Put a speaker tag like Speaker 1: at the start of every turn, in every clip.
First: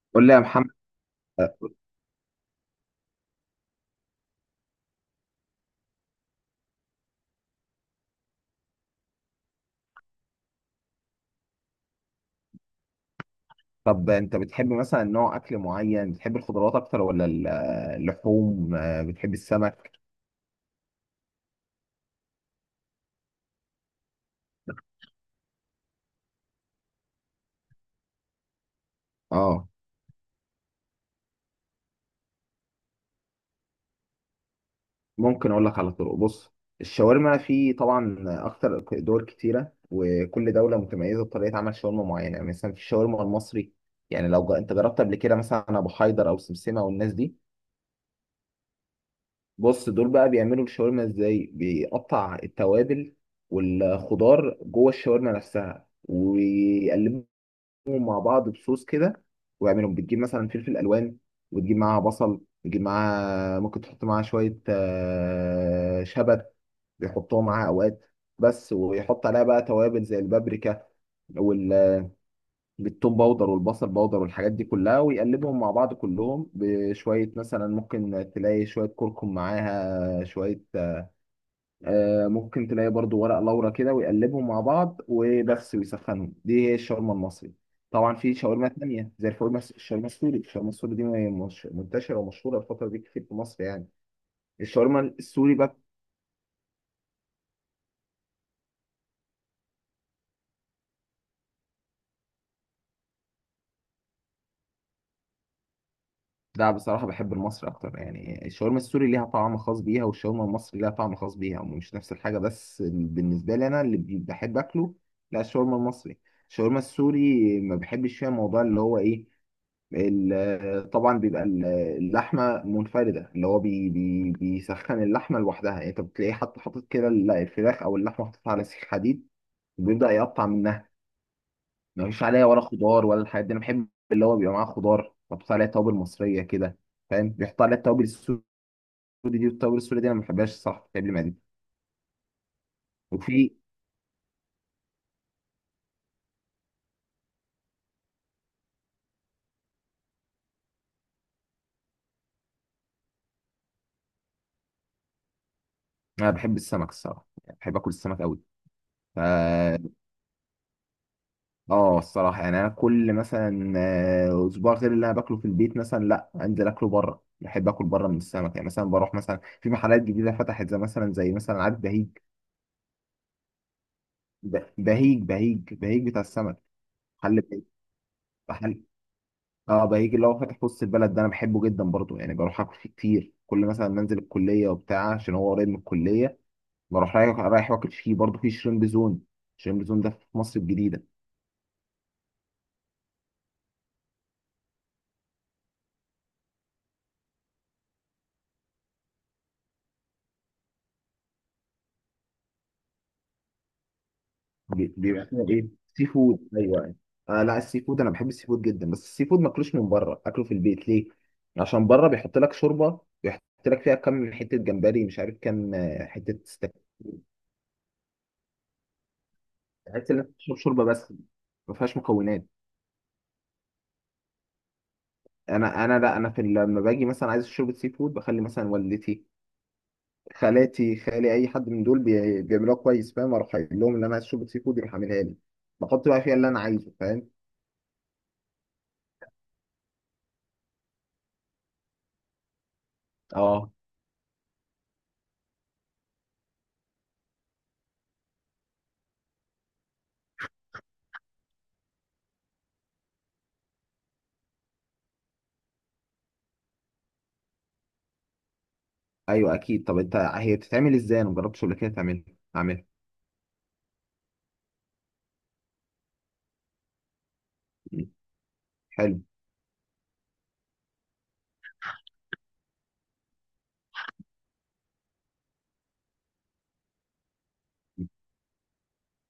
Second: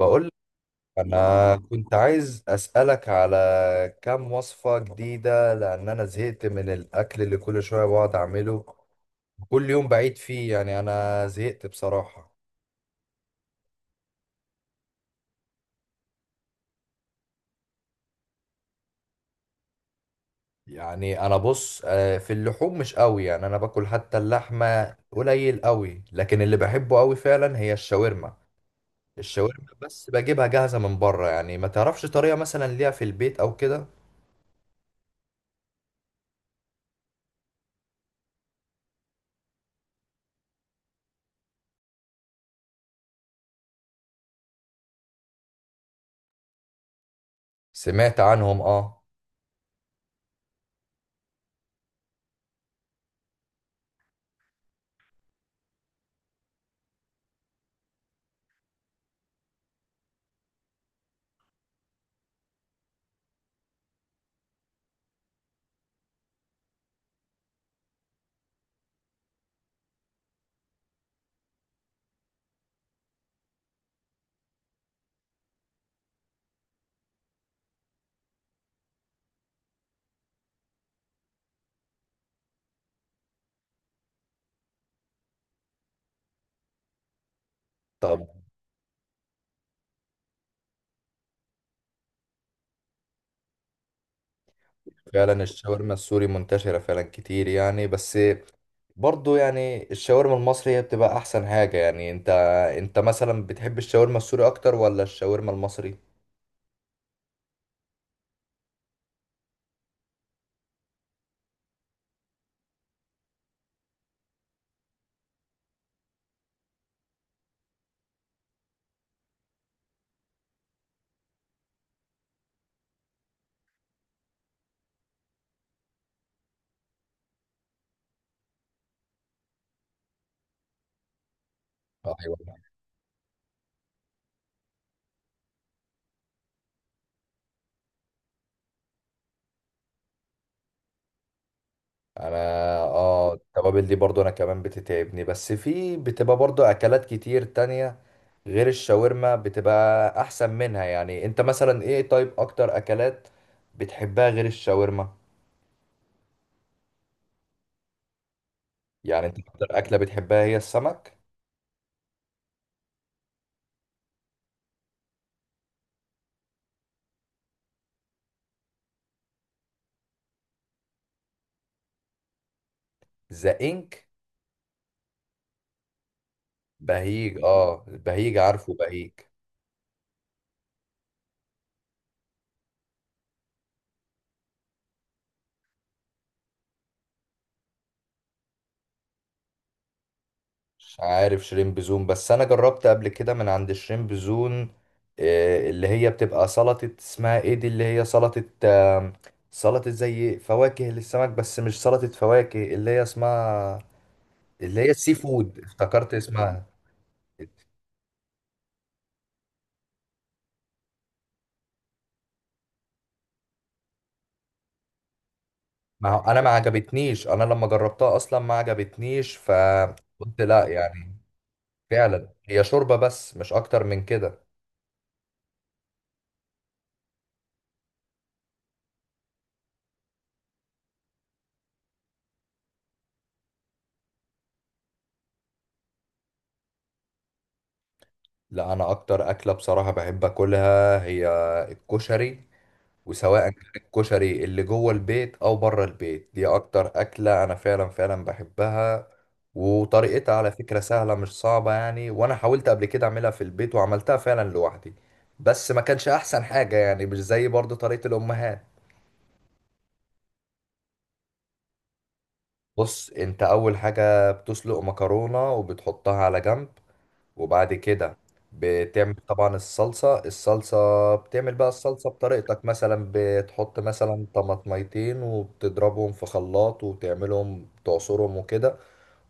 Speaker 1: بقول
Speaker 2: قول
Speaker 1: لك،
Speaker 2: لي يا محمد.
Speaker 1: انا كنت عايز اسالك على كام وصفه جديده لان انا زهقت من الاكل اللي كل شويه بقعد اعمله كل يوم بعيد فيه. يعني انا زهقت بصراحه.
Speaker 2: طب انت بتحب مثلا نوع اكل معين؟ بتحب الخضروات اكتر ولا اللحوم؟ بتحب السمك؟
Speaker 1: يعني انا بص، في اللحوم مش قوي، يعني انا باكل حتى اللحمه قليل قوي، لكن اللي بحبه قوي فعلا هي الشاورما
Speaker 2: اه،
Speaker 1: بس بجيبها جاهزه من بره، يعني ما تعرفش طريقه مثلا ليها في البيت او كده.
Speaker 2: ممكن اقول لك على طرق. بص، الشاورما في طبعا اكتر دول كتيره، وكل دوله متميزه بطريقه عمل شاورما معينه. يعني مثلا في الشاورما المصري. يعني انت جربت قبل كده مثلا ابو حيدر او سمسمه والناس دي.
Speaker 1: سمعت عنهم، اه.
Speaker 2: بص، دول بقى بيعملوا الشاورما ازاي؟ بيقطع التوابل والخضار جوه الشاورما نفسها، ويقلبوا مع بعض بصوص كده. واعملهم بتجيب مثلا فلفل الوان، وتجيب معاها بصل، وتجيب معاها ممكن تحط معاها شويه شبت، بيحطوها معاها اوقات. بس ويحط عليها بقى توابل زي البابريكا والثوم باودر والبصل باودر والحاجات دي كلها، ويقلبهم مع بعض كلهم بشويه. مثلا ممكن تلاقي شويه كركم معاها شويه، ممكن تلاقي برضو ورق لورا كده، ويقلبهم مع بعض وبس ويسخنهم. دي هي الشاورما المصري. طبعا
Speaker 1: طب
Speaker 2: في شاورما تانية زي الشاورما السوري. الشاورما السوري دي مش... منتشرة ومشهورة الفترة دي كتير في مصر يعني. الشاورما
Speaker 1: فعلا
Speaker 2: السوري بقى،
Speaker 1: الشاورما السوري منتشرة فعلا كتير يعني، بس برضو يعني الشاورما المصري هي بتبقى أحسن حاجة. يعني أنت مثلا بتحب الشاورما السوري أكتر ولا الشاورما المصري؟
Speaker 2: لا بصراحة بحب المصري أكتر. يعني الشاورما السوري ليها طعم خاص بيها، والشاورما المصري ليها طعم خاص بيها، مش نفس الحاجة. بس بالنسبة لي أنا اللي بحب أكله، لا الشاورما المصري. الشاورما السوري ما بحبش فيها موضوع اللي هو إيه؟ طبعا بيبقى اللحمه منفرده، اللي هو بي بي بيسخن اللحمه لوحدها. يعني انت بتلاقيه حتى حاطط كده الفراخ او اللحمه حاططها على سيخ حديد، وبيبدا يقطع منها. مفيش
Speaker 1: أيوة.
Speaker 2: عليها ولا خضار ولا الحاجات دي. انا بحب اللي هو بيبقى معاه خضار، بحط عليها توابل مصريه كده. فاهم؟ بيحط عليها التوابل السوري دي، والتوابل السوري دي انا ما بحبهاش الصراحه، بتعمل لي معدتي.
Speaker 1: أنا آه
Speaker 2: وفي.
Speaker 1: التوابل دي برضو أنا كمان بتتعبني، بس في بتبقى برضو أكلات كتير تانية غير الشاورما بتبقى أحسن منها. يعني أنت مثلا إيه طيب أكتر أكلات بتحبها غير الشاورما؟
Speaker 2: انا بحب السمك الصراحه، يعني بحب اكل السمك قوي.
Speaker 1: يعني أنت أكتر أكلة بتحبها هي السمك؟
Speaker 2: اه الصراحه، يعني انا كل مثلا اسبوع غير اللي انا باكله في البيت، مثلا لا انزل اكله بره. بحب اكل بره من السمك. يعني مثلا بروح مثلا في محلات جديده فتحت، زي مثلا زي مثلا عارف بهيج؟
Speaker 1: ذا إنك؟
Speaker 2: بهيج بتاع السمك.
Speaker 1: بهيج،
Speaker 2: محل بهيج.
Speaker 1: اه، بهيج، عارفه
Speaker 2: محل،
Speaker 1: بهيج.
Speaker 2: اه بهيج اللي هو فاتح في وسط البلد ده، انا بحبه جدا برضه. يعني بروح اكل فيه كتير، كل مثلا منزل الكليه وبتاع عشان هو قريب من الكليه، بروح رايح رايح واكل فيه. برضه في شريمب زون، شريمب زون ده في مصر
Speaker 1: مش
Speaker 2: الجديده.
Speaker 1: عارف شريمب زون، بس انا جربت قبل كده من عند شريمب زون. اللي هي بتبقى سلطة اسمها ايه دي، اللي هي سلطة، سلطة زي فواكه للسمك بس مش سلطة فواكه، اللي هي اسمها اللي هي السي
Speaker 2: بيبقى فيها
Speaker 1: فود
Speaker 2: ايه؟ سي
Speaker 1: افتكرت
Speaker 2: فود،
Speaker 1: اسمها.
Speaker 2: ايوه. آه لا، السي فود انا بحب السي فود جدا، بس السي فود ما اكلوش من بره، اكله في البيت. ليه؟ عشان بره بيحط لك شوربه، بيحط لك فيها كام حته جمبري، مش عارف كام،
Speaker 1: ما هو
Speaker 2: حته
Speaker 1: انا ما
Speaker 2: ستك.
Speaker 1: عجبتنيش، انا لما جربتها اصلا ما عجبتنيش،
Speaker 2: تحس انك
Speaker 1: فقلت
Speaker 2: بتشرب
Speaker 1: لا
Speaker 2: شوربه بس،
Speaker 1: يعني.
Speaker 2: ما فيهاش
Speaker 1: فعلا
Speaker 2: مكونات.
Speaker 1: هي شوربة بس مش اكتر من كده.
Speaker 2: انا انا لا انا في لما باجي مثلا عايز شوربه سي فود، بخلي مثلا والدتي، خالاتي، خالي، اي حد من دول بيعملوها كويس. فاهم؟ اروح قايل لهم ان انا عايز شوربه سي فود، يروح عاملها لي، بحط بقى فيها اللي انا عايزه. فاهم؟
Speaker 1: لا، انا اكتر اكله بصراحه بحب اكلها هي الكشري. وسواء كان
Speaker 2: اه،
Speaker 1: الكشري اللي جوه البيت او بره البيت، دي اكتر اكله انا فعلا فعلا بحبها. وطريقتها على فكره سهله مش صعبه يعني، وانا حاولت قبل كده اعملها في البيت وعملتها فعلا لوحدي، بس ما كانش احسن حاجه يعني، مش زي برضه طريقه الامهات.
Speaker 2: ايوه اكيد. طب انت هي بتتعمل ازاي؟ انا مجربتش قبل كده تعملها، اعملها.
Speaker 1: بص، انت اول حاجه بتسلق مكرونه وبتحطها على جنب. وبعد
Speaker 2: مم.
Speaker 1: كده بتعمل
Speaker 2: حلو.
Speaker 1: طبعا الصلصة. الصلصة بتعمل بقى الصلصة بطريقتك، مثلا بتحط مثلا طماطميتين وبتضربهم في خلاط وتعملهم تعصرهم وكده.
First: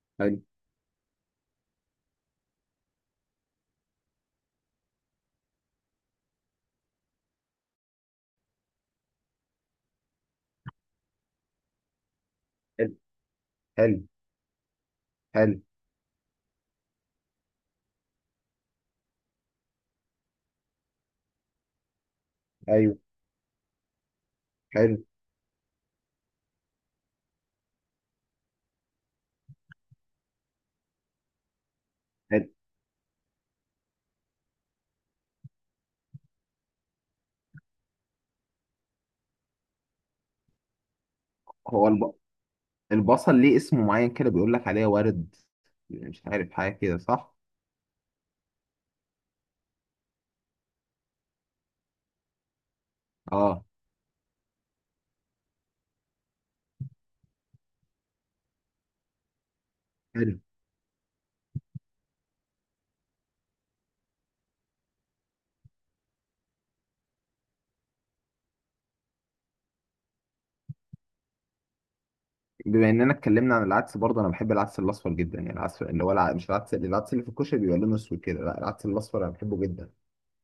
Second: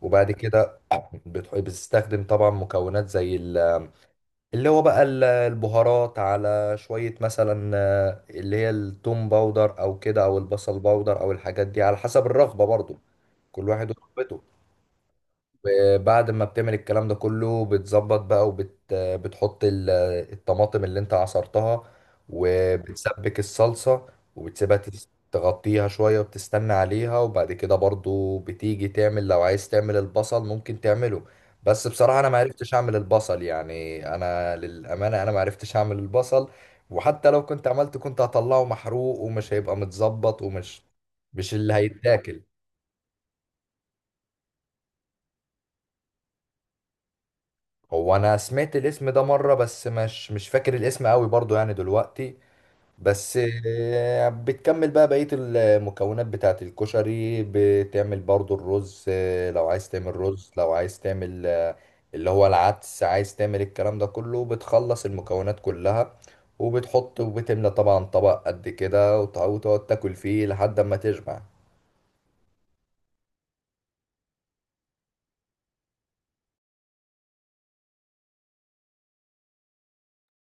Speaker 1: وبعد
Speaker 2: حلو.
Speaker 1: كده بتستخدم طبعا مكونات زي اللي هو بقى البهارات، على شوية مثلا اللي هي التوم باودر أو كده أو البصل باودر أو الحاجات دي على حسب الرغبة
Speaker 2: حلو.
Speaker 1: برضو، كل واحد
Speaker 2: حلو.
Speaker 1: ورغبته.
Speaker 2: حلو.
Speaker 1: بعد ما بتعمل الكلام ده كله بتظبط بقى، بتحط الطماطم اللي انت عصرتها،
Speaker 2: ايوه.
Speaker 1: وبتسبك الصلصة. وبتسيبها
Speaker 2: حلو.
Speaker 1: تغطيها شوية وبتستنى عليها. وبعد كده برضو بتيجي تعمل، لو عايز تعمل البصل ممكن تعمله، بس بصراحة انا ما
Speaker 2: حلو.
Speaker 1: عرفتش اعمل البصل. يعني انا للأمانة انا ما عرفتش اعمل البصل، وحتى لو كنت عملته كنت هطلعه محروق، ومش هيبقى متظبط، ومش مش اللي
Speaker 2: هو
Speaker 1: هيتاكل.
Speaker 2: البصل ليه اسم معين كده، بيقول لك عليه ورد، مش عارف حاجه كده صح؟
Speaker 1: هو انا سمعت الاسم ده مره، بس مش فاكر الاسم قوي برضو يعني دلوقتي بس.
Speaker 2: اه.
Speaker 1: بتكمل بقى بقيه المكونات بتاعه الكشري، بتعمل برضو الرز، لو عايز تعمل
Speaker 2: حلو.
Speaker 1: رز، لو عايز تعمل، اللي هو العدس، عايز تعمل الكلام ده كله، بتخلص المكونات كلها، وبتحط وبتملى طبعا طبق قد كده، وتقعد تاكل فيه لحد ما تشبع.
Speaker 2: بما اننا اتكلمنا عن العدس، برضه انا بحب العدس الاصفر جدا. يعني العدس اللي هو مش العدس اللي في الكشري بيبقى لونه اسود كده، لا العدس الاصفر انا بحبه جدا.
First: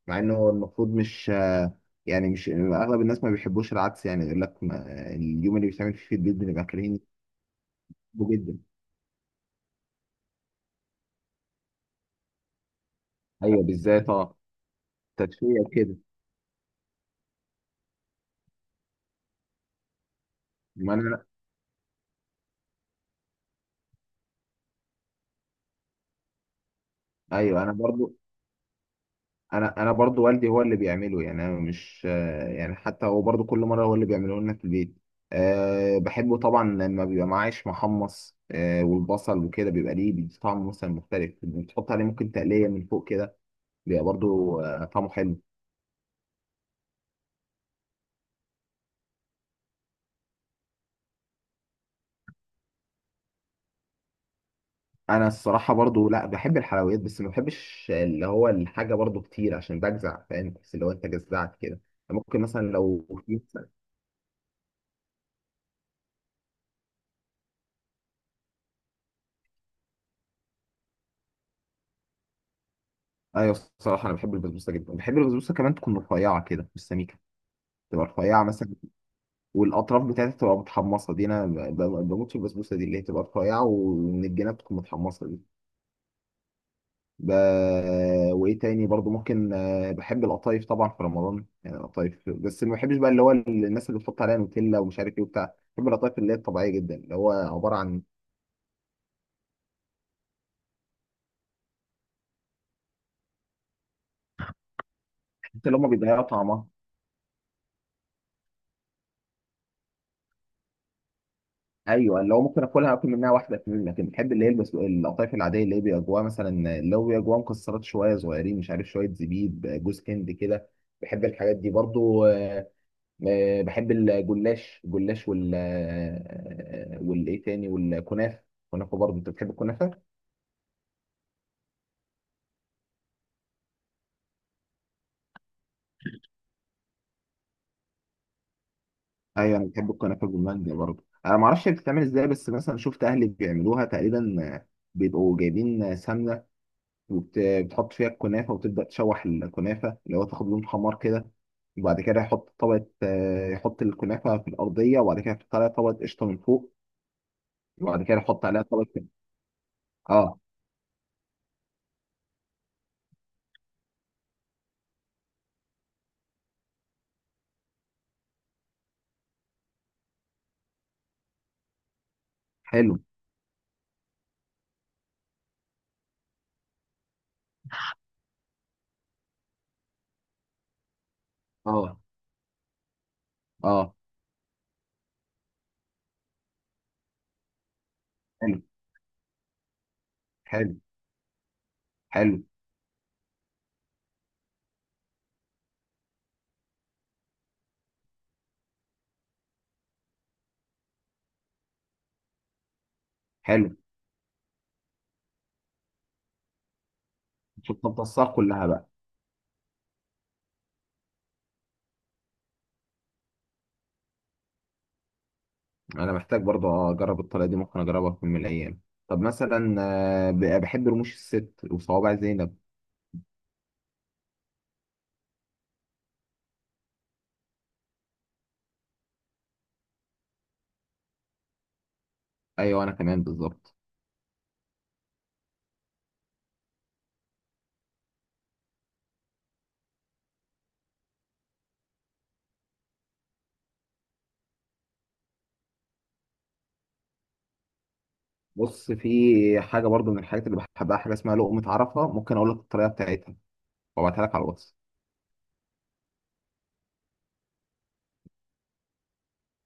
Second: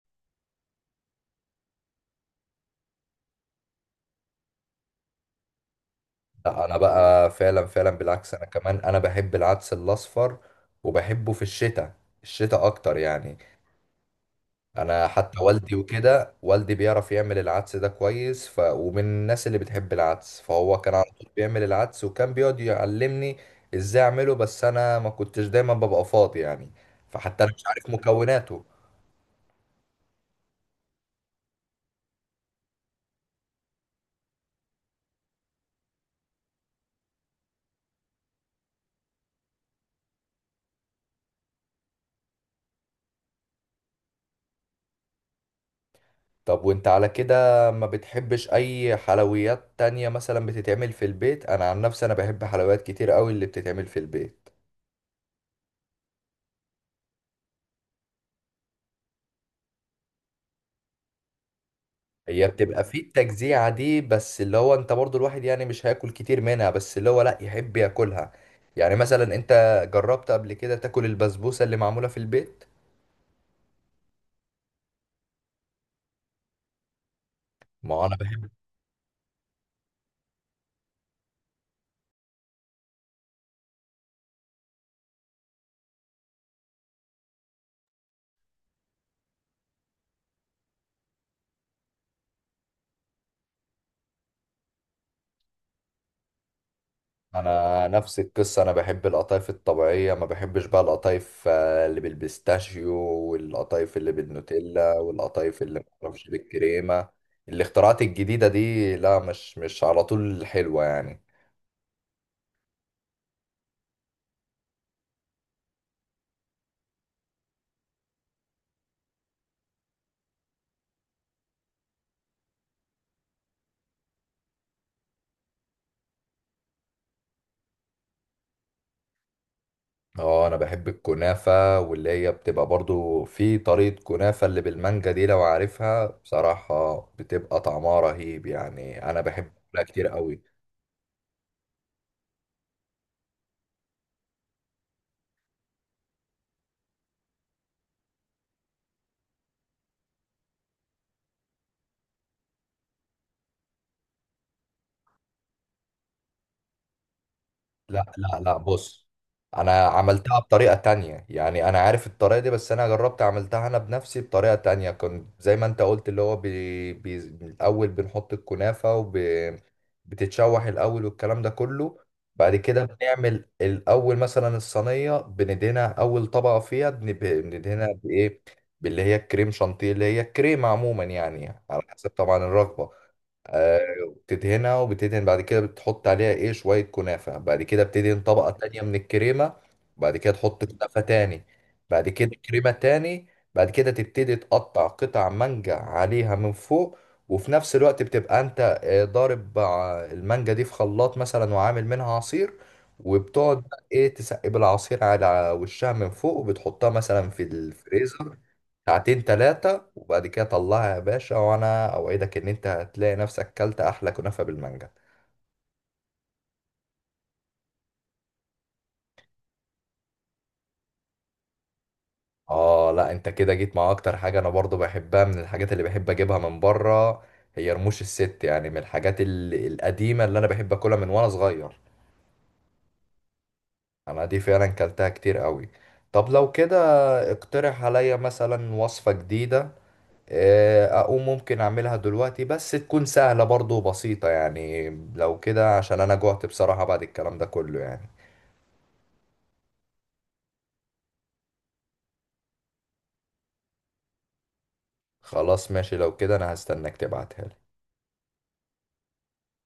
Speaker 2: مع انه هو المفروض مش، يعني مش اغلب الناس ما بيحبوش العدس، يعني يقول لك ما... اليوم اللي بيتعمل فيه في البيت
Speaker 1: لا،
Speaker 2: بنبقى
Speaker 1: انا
Speaker 2: كارهين.
Speaker 1: بقى فعلا فعلا
Speaker 2: بحبه
Speaker 1: بالعكس، انا
Speaker 2: جدا.
Speaker 1: كمان انا بحب العدس الاصفر، وبحبه في الشتاء، الشتاء اكتر يعني.
Speaker 2: ايوه بالذات اه.
Speaker 1: انا حتى
Speaker 2: تدفئه
Speaker 1: والدي
Speaker 2: كده.
Speaker 1: وكده، والدي بيعرف يعمل العدس ده كويس، ف... ومن الناس اللي بتحب العدس، فهو كان
Speaker 2: ما
Speaker 1: على
Speaker 2: انا.
Speaker 1: طول بيعمل العدس وكان بيقعد يعلمني ازاي اعمله، بس انا ما كنتش دايما ببقى فاضي يعني، فحتى انا
Speaker 2: ايوه.
Speaker 1: مش
Speaker 2: انا
Speaker 1: عارف
Speaker 2: برضو.
Speaker 1: مكوناته.
Speaker 2: انا برضو والدي هو اللي بيعمله. يعني انا مش، يعني حتى هو برضو كل مره هو اللي بيعمله لنا في البيت. أه بحبه طبعا لما بيبقى معاه عيش محمص، أه والبصل وكده بيبقى ليه بيدي طعم مثلا مختلف. بتحط عليه ممكن تقليه من فوق كده، بيبقى برضو طعمه حلو.
Speaker 1: طب وانت على كده ما بتحبش اي حلويات تانية مثلا بتتعمل في البيت؟ انا عن نفسي انا بحب حلويات كتير قوي اللي بتتعمل في البيت.
Speaker 2: انا الصراحه برضو لا بحب الحلويات، بس ما بحبش اللي هو الحاجه برضو كتير عشان بجزع، فاهم؟ بس اللي هو انت جزعت كده، ممكن
Speaker 1: هي
Speaker 2: مثلا
Speaker 1: بتبقى في
Speaker 2: لو
Speaker 1: التجزيعة دي، بس اللي هو انت برضو الواحد يعني مش هياكل كتير منها، بس اللي هو لا، يحب ياكلها. يعني مثلا انت جربت قبل كده تاكل البسبوسة اللي معمولة في البيت؟
Speaker 2: ايوه الصراحه انا بحب البسبوسه جدا، بحب البسبوسه كمان تكون رفيعه كده مش سميكه، تبقى
Speaker 1: ما انا
Speaker 2: رفيعه
Speaker 1: بحب.
Speaker 2: مثلا، والاطراف بتاعتها تبقى متحمصه دي، انا بموت في البسبوسه دي اللي هي تبقى رفيعه ومن الجناب تكون متحمصه دي. ب... وايه تاني؟ برضو ممكن، بحب القطايف طبعا في رمضان، يعني القطايف. بس ما بحبش بقى اللي هو الناس اللي بتحط عليها نوتيلا ومش عارف ايه وبتاع، بحب القطايف اللي هي الطبيعيه جدا اللي هو عباره
Speaker 1: انا
Speaker 2: عن.
Speaker 1: نفس القصة، انا بحب القطايف الطبيعية، ما بحبش بقى القطايف، اللي بالبيستاشيو، والقطايف اللي بالنوتيلا، والقطايف
Speaker 2: اللي
Speaker 1: اللي
Speaker 2: هم بيضيعوا
Speaker 1: معرفش
Speaker 2: طعمها.
Speaker 1: بالكريمة. الاختراعات الجديدة دي لا، مش على طول حلوة يعني.
Speaker 2: ايوه اللي هو ممكن اكلها، اكل منها واحده اتنين، لكن بحب اللي هي القطايف العاديه اللي هي بيبقى جواها مثلا، اللي هو بيبقى جواها مكسرات شويه صغيرين، مش عارف شويه زبيب، جوز هند كده. بحب الحاجات دي برضو. بحب الجلاش. والايه تاني، والكنافه. الكنافه برضو، انت بتحب الكنافه؟
Speaker 1: اه، انا بحب الكنافة، واللي هي بتبقى برضو في طريقة كنافة اللي بالمانجا دي لو عارفها، بصراحة بتبقى طعمها رهيب يعني، انا بحب
Speaker 2: ايوه انا
Speaker 1: اكلها
Speaker 2: بحب
Speaker 1: كتير
Speaker 2: الكنافه
Speaker 1: قوي.
Speaker 2: بالمانجا برضو. انا ما اعرفش بتتعمل ازاي، بس مثلا شفت اهلي بيعملوها تقريبا، بيبقوا جايبين سمنه، وبتحط فيها الكنافه، وتبدا تشوح الكنافه اللي هو تاخد لون حمار كده. وبعد كده يحط طبقه، يحط الكنافه في الارضيه، وبعد كده يحط عليها طبقه قشطه من فوق، وبعد
Speaker 1: لا
Speaker 2: كده
Speaker 1: لا
Speaker 2: يحط
Speaker 1: لا،
Speaker 2: عليها
Speaker 1: بص.
Speaker 2: طبقه.
Speaker 1: انا عملتها
Speaker 2: اه.
Speaker 1: بطريقة تانية، يعني انا عارف الطريقة دي، بس انا جربت عملتها انا بنفسي بطريقة تانية، كنت زي ما انت قلت، اللي هو بي بي الاول بنحط الكنافة، بتتشوح الاول والكلام ده كله. بعد كده
Speaker 2: حلو.
Speaker 1: بنعمل الاول مثلا الصينية بندهنها، اول طبقة فيها بندهنها بايه، باللي هي الكريم شانتيه، اللي هي الكريمة عموما يعني، على
Speaker 2: اه.
Speaker 1: حسب طبعا الرغبة. آه،
Speaker 2: اه.
Speaker 1: تدهنها، وبتدهن بعد كده بتحط عليها ايه شوية كنافة. بعد كده بتدهن طبقة
Speaker 2: حلو.
Speaker 1: تانية من الكريمة. بعد كده تحط
Speaker 2: حلو.
Speaker 1: كنافة تاني. بعد كده
Speaker 2: حلو.
Speaker 1: كريمة تاني. بعد كده تبتدي تقطع قطع مانجا عليها من فوق، وفي نفس الوقت بتبقى انت ضارب مع المانجا دي في خلاط مثلا وعامل منها عصير، وبتقعد
Speaker 2: حلو.
Speaker 1: بقى ايه تسقي بالعصير على وشها من فوق، وبتحطها مثلا في
Speaker 2: شفت الطاسات
Speaker 1: الفريزر
Speaker 2: كلها بقى.
Speaker 1: ساعتين تلاتة. وبعد كده طلعها يا باشا، وانا اوعدك ان انت هتلاقي نفسك كلت احلى كنافة بالمانجا.
Speaker 2: انا محتاج برضه اجرب الطريقه دي، ممكن اجربها في يوم من الايام. طب مثلا، بحب رموش الست وصوابع زينب.
Speaker 1: اه لا، انت كده جيت مع اكتر حاجة انا برضو بحبها من الحاجات اللي بحب اجيبها من بره، هي رموش الست. يعني من الحاجات القديمة اللي انا بحب اكلها من وانا صغير،
Speaker 2: ايوه انا كمان بالظبط.
Speaker 1: انا دي فعلا كلتها كتير قوي. طب لو كده اقترح عليا مثلا وصفة جديدة، اقوم ممكن اعملها دلوقتي، بس تكون سهلة برضو وبسيطة، يعني لو كده عشان انا جوعت بصراحة بعد الكلام ده كله يعني.
Speaker 2: بص في حاجه برضو من الحاجات اللي بحبها، حاجه اسمها لقمه عرفه. ممكن اقول لك الطريقه بتاعتها وابعتها لك على الواتس.
Speaker 1: خلاص، ماشي. لو كده انا هستناك تبعتها لي.